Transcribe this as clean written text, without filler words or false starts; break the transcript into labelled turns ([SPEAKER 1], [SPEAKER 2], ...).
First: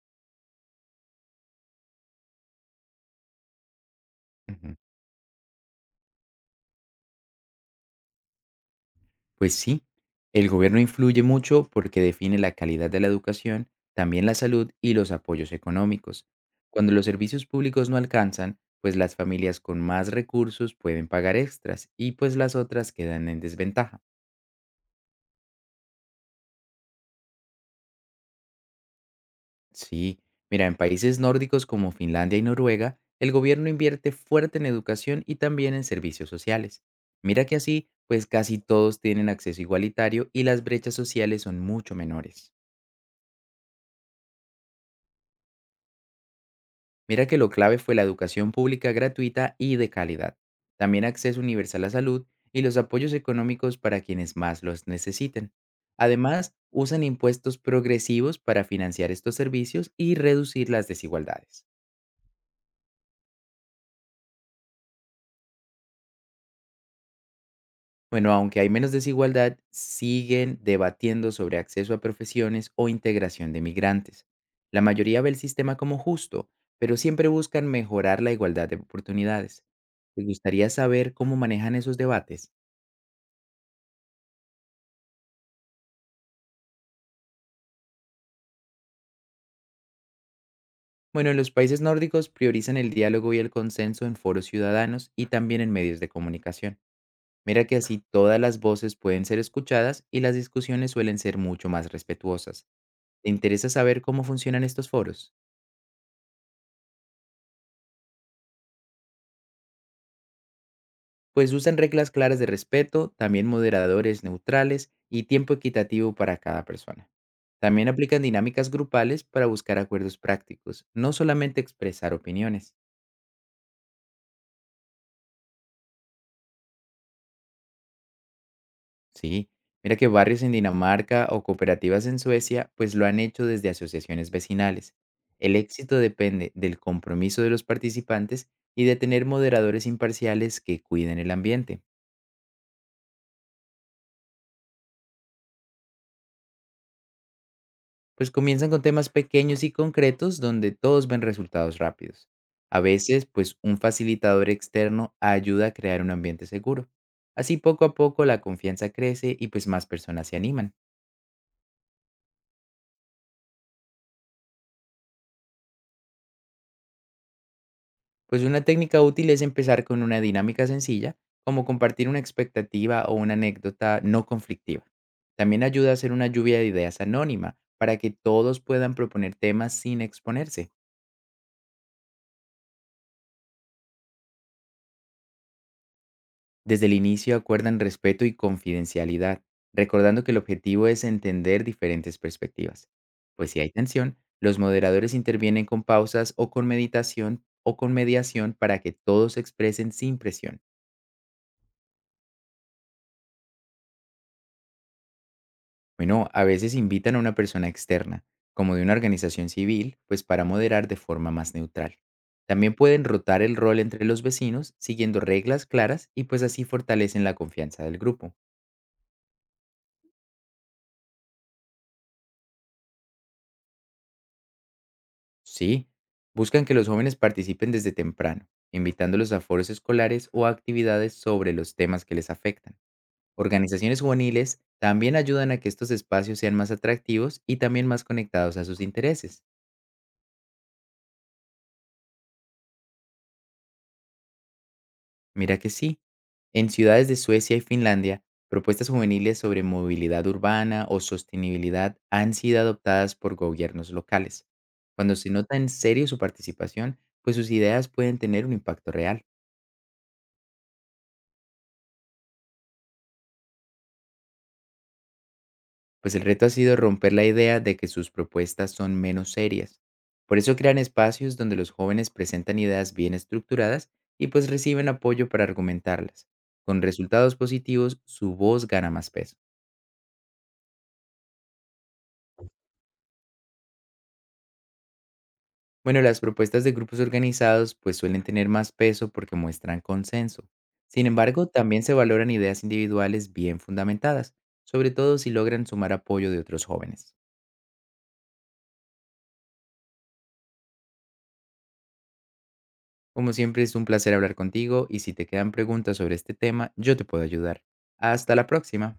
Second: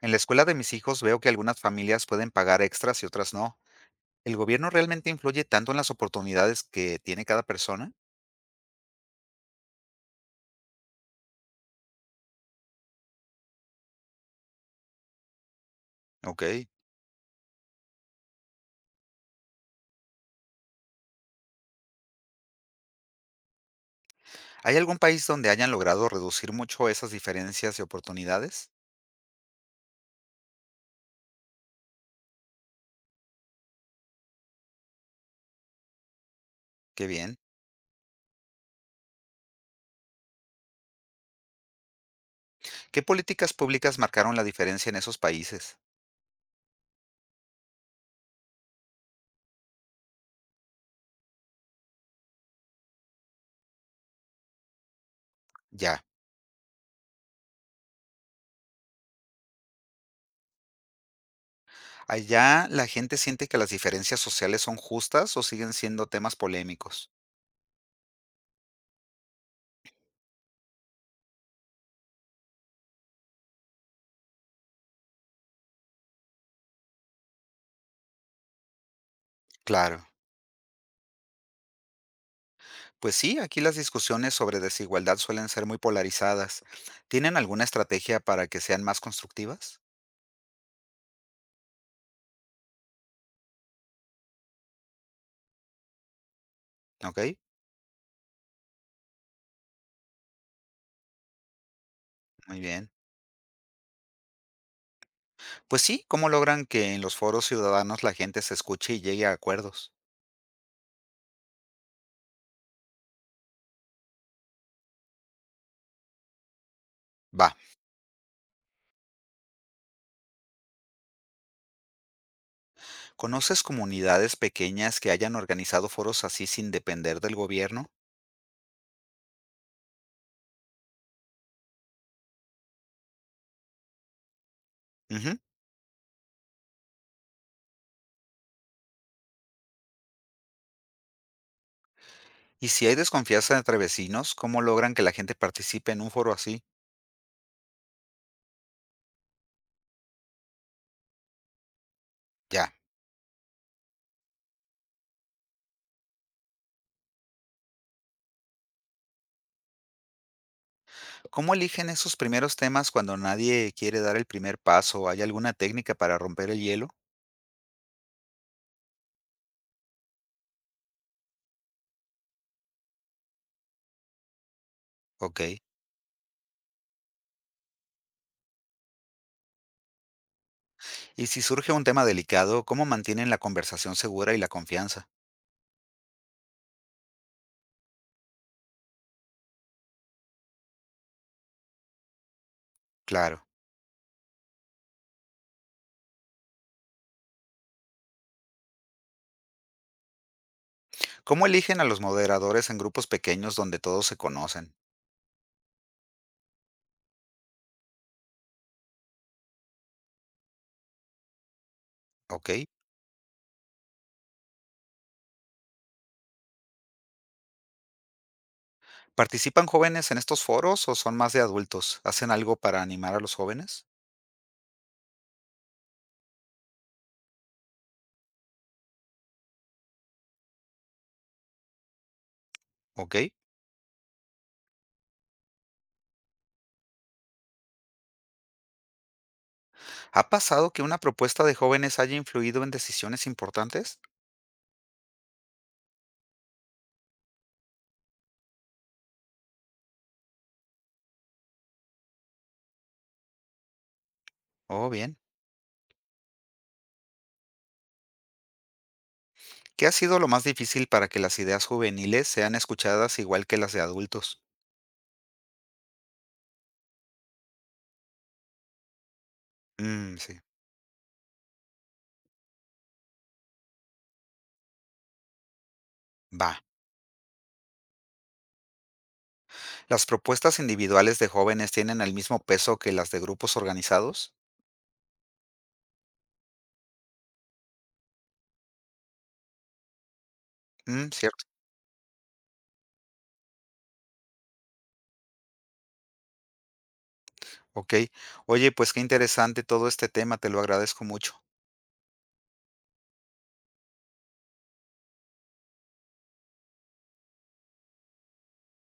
[SPEAKER 1] En la escuela de mis hijos veo que algunas familias pueden pagar extras y otras no. ¿El gobierno
[SPEAKER 2] Ujú.
[SPEAKER 1] realmente influye tanto en las oportunidades que tiene cada persona?
[SPEAKER 2] Pues sí, el gobierno influye mucho porque define la calidad de la educación, también la salud y los apoyos económicos.
[SPEAKER 1] Ok.
[SPEAKER 2] Cuando los servicios públicos no alcanzan, pues las familias con más recursos pueden pagar extras y pues las otras quedan en desventaja.
[SPEAKER 1] ¿Hay algún país donde hayan logrado reducir mucho esas diferencias de oportunidades?
[SPEAKER 2] Sí, mira, en países nórdicos como Finlandia y Noruega, el gobierno invierte fuerte en educación y también en servicios sociales.
[SPEAKER 1] Qué bien.
[SPEAKER 2] Mira que así, pues casi todos tienen acceso igualitario y las brechas sociales son mucho menores.
[SPEAKER 1] ¿Qué políticas públicas marcaron la diferencia en esos países?
[SPEAKER 2] Mira que lo clave fue la educación pública gratuita y de calidad, también acceso universal a salud y los apoyos económicos para quienes más los necesiten.
[SPEAKER 1] Ya.
[SPEAKER 2] Además, usan impuestos progresivos para financiar estos servicios y reducir las desigualdades.
[SPEAKER 1] ¿Allá la gente siente que las diferencias sociales son justas o siguen siendo temas polémicos?
[SPEAKER 2] Bueno, aunque hay menos desigualdad, siguen debatiendo sobre acceso a profesiones o integración de migrantes. La mayoría ve el sistema como justo, pero siempre buscan mejorar la igualdad de oportunidades.
[SPEAKER 1] Claro.
[SPEAKER 2] ¿Te gustaría saber cómo manejan esos debates?
[SPEAKER 1] Pues sí, aquí las discusiones sobre desigualdad suelen ser muy polarizadas. ¿Tienen alguna estrategia para que sean más constructivas?
[SPEAKER 2] Bueno, los países nórdicos priorizan el diálogo y el consenso en foros ciudadanos y también en medios de comunicación.
[SPEAKER 1] Ok,
[SPEAKER 2] Mira que así todas las voces pueden ser escuchadas y las discusiones suelen ser mucho más
[SPEAKER 1] muy
[SPEAKER 2] respetuosas.
[SPEAKER 1] bien.
[SPEAKER 2] ¿Te interesa saber cómo funcionan estos foros?
[SPEAKER 1] Pues sí, ¿cómo logran que en los foros ciudadanos la gente se escuche y llegue a acuerdos?
[SPEAKER 2] Pues usan reglas claras de respeto, también moderadores neutrales y tiempo equitativo para cada persona.
[SPEAKER 1] Va,
[SPEAKER 2] También aplican dinámicas grupales para buscar acuerdos prácticos, no solamente expresar opiniones.
[SPEAKER 1] ¿conoces comunidades pequeñas que hayan organizado foros así sin depender del gobierno?
[SPEAKER 2] Sí, mira que barrios en Dinamarca o cooperativas en Suecia pues lo han hecho desde asociaciones vecinales.
[SPEAKER 1] Ujú.
[SPEAKER 2] El éxito depende del compromiso de los participantes y de tener moderadores imparciales que cuiden el ambiente.
[SPEAKER 1] Y si hay desconfianza entre vecinos, ¿cómo logran que la gente participe en un foro así?
[SPEAKER 2] Pues comienzan con temas pequeños y concretos donde todos ven resultados rápidos.
[SPEAKER 1] Ya.
[SPEAKER 2] A veces pues un facilitador externo ayuda a crear un ambiente seguro. Así poco a poco la confianza crece y pues más personas se animan.
[SPEAKER 1] ¿Cómo eligen esos primeros temas cuando nadie quiere dar el primer paso? ¿Hay alguna técnica para romper el hielo?
[SPEAKER 2] Pues una técnica útil es empezar con una dinámica sencilla, como compartir una expectativa o una anécdota no conflictiva.
[SPEAKER 1] Ok.
[SPEAKER 2] También ayuda a hacer una lluvia de ideas anónima para que todos puedan proponer temas sin exponerse.
[SPEAKER 1] Y si surge un tema delicado, ¿cómo mantienen la conversación segura y la confianza?
[SPEAKER 2] Desde el inicio acuerdan respeto y confidencialidad, recordando que el objetivo es entender diferentes perspectivas.
[SPEAKER 1] Claro.
[SPEAKER 2] Pues si hay tensión, los moderadores intervienen con pausas o con meditación o con mediación para que todos se expresen sin presión.
[SPEAKER 1] ¿Cómo eligen a los moderadores en grupos pequeños donde todos se conocen?
[SPEAKER 2] Bueno, a veces invitan a una persona externa, como de una organización civil, pues para moderar de forma más neutral.
[SPEAKER 1] ¿Ok?
[SPEAKER 2] También pueden rotar el rol entre los vecinos, siguiendo reglas claras y pues así fortalecen la confianza del grupo.
[SPEAKER 1] ¿Participan jóvenes en estos foros o son más de adultos? ¿Hacen algo para animar a los jóvenes?
[SPEAKER 2] Sí, buscan que los jóvenes participen desde temprano, invitándolos a foros escolares o a actividades sobre los temas que les afectan.
[SPEAKER 1] ¿Ok?
[SPEAKER 2] Organizaciones juveniles también ayudan a que estos espacios sean más atractivos y también más conectados a sus intereses.
[SPEAKER 1] ¿Ha pasado que una propuesta de jóvenes haya influido en decisiones importantes?
[SPEAKER 2] Mira que sí. En ciudades de Suecia y Finlandia, propuestas juveniles sobre movilidad urbana o sostenibilidad han sido adoptadas por gobiernos locales.
[SPEAKER 1] Oh, bien.
[SPEAKER 2] Cuando se nota en serio su participación, pues sus ideas pueden tener un impacto real.
[SPEAKER 1] ¿Qué ha sido lo más difícil para que las ideas juveniles sean escuchadas igual que las de adultos?
[SPEAKER 2] Pues el reto ha sido romper la idea de que sus propuestas son menos serias. Por
[SPEAKER 1] Sí.
[SPEAKER 2] eso crean espacios donde los jóvenes presentan ideas bien estructuradas y pues reciben apoyo para argumentarlas.
[SPEAKER 1] Va.
[SPEAKER 2] Con resultados positivos, su voz gana más peso.
[SPEAKER 1] ¿Las propuestas individuales de jóvenes tienen el mismo peso que las de grupos organizados?
[SPEAKER 2] Bueno, las propuestas de grupos organizados pues suelen tener más peso porque muestran consenso. Sin
[SPEAKER 1] Cierto.
[SPEAKER 2] embargo, también se valoran ideas individuales bien fundamentadas, sobre todo si logran sumar apoyo de otros jóvenes.
[SPEAKER 1] Ok. Oye, pues qué interesante todo este tema, te lo agradezco mucho.
[SPEAKER 2] Como siempre es un placer hablar contigo y si te quedan preguntas sobre este tema, yo te puedo ayudar. Hasta la próxima.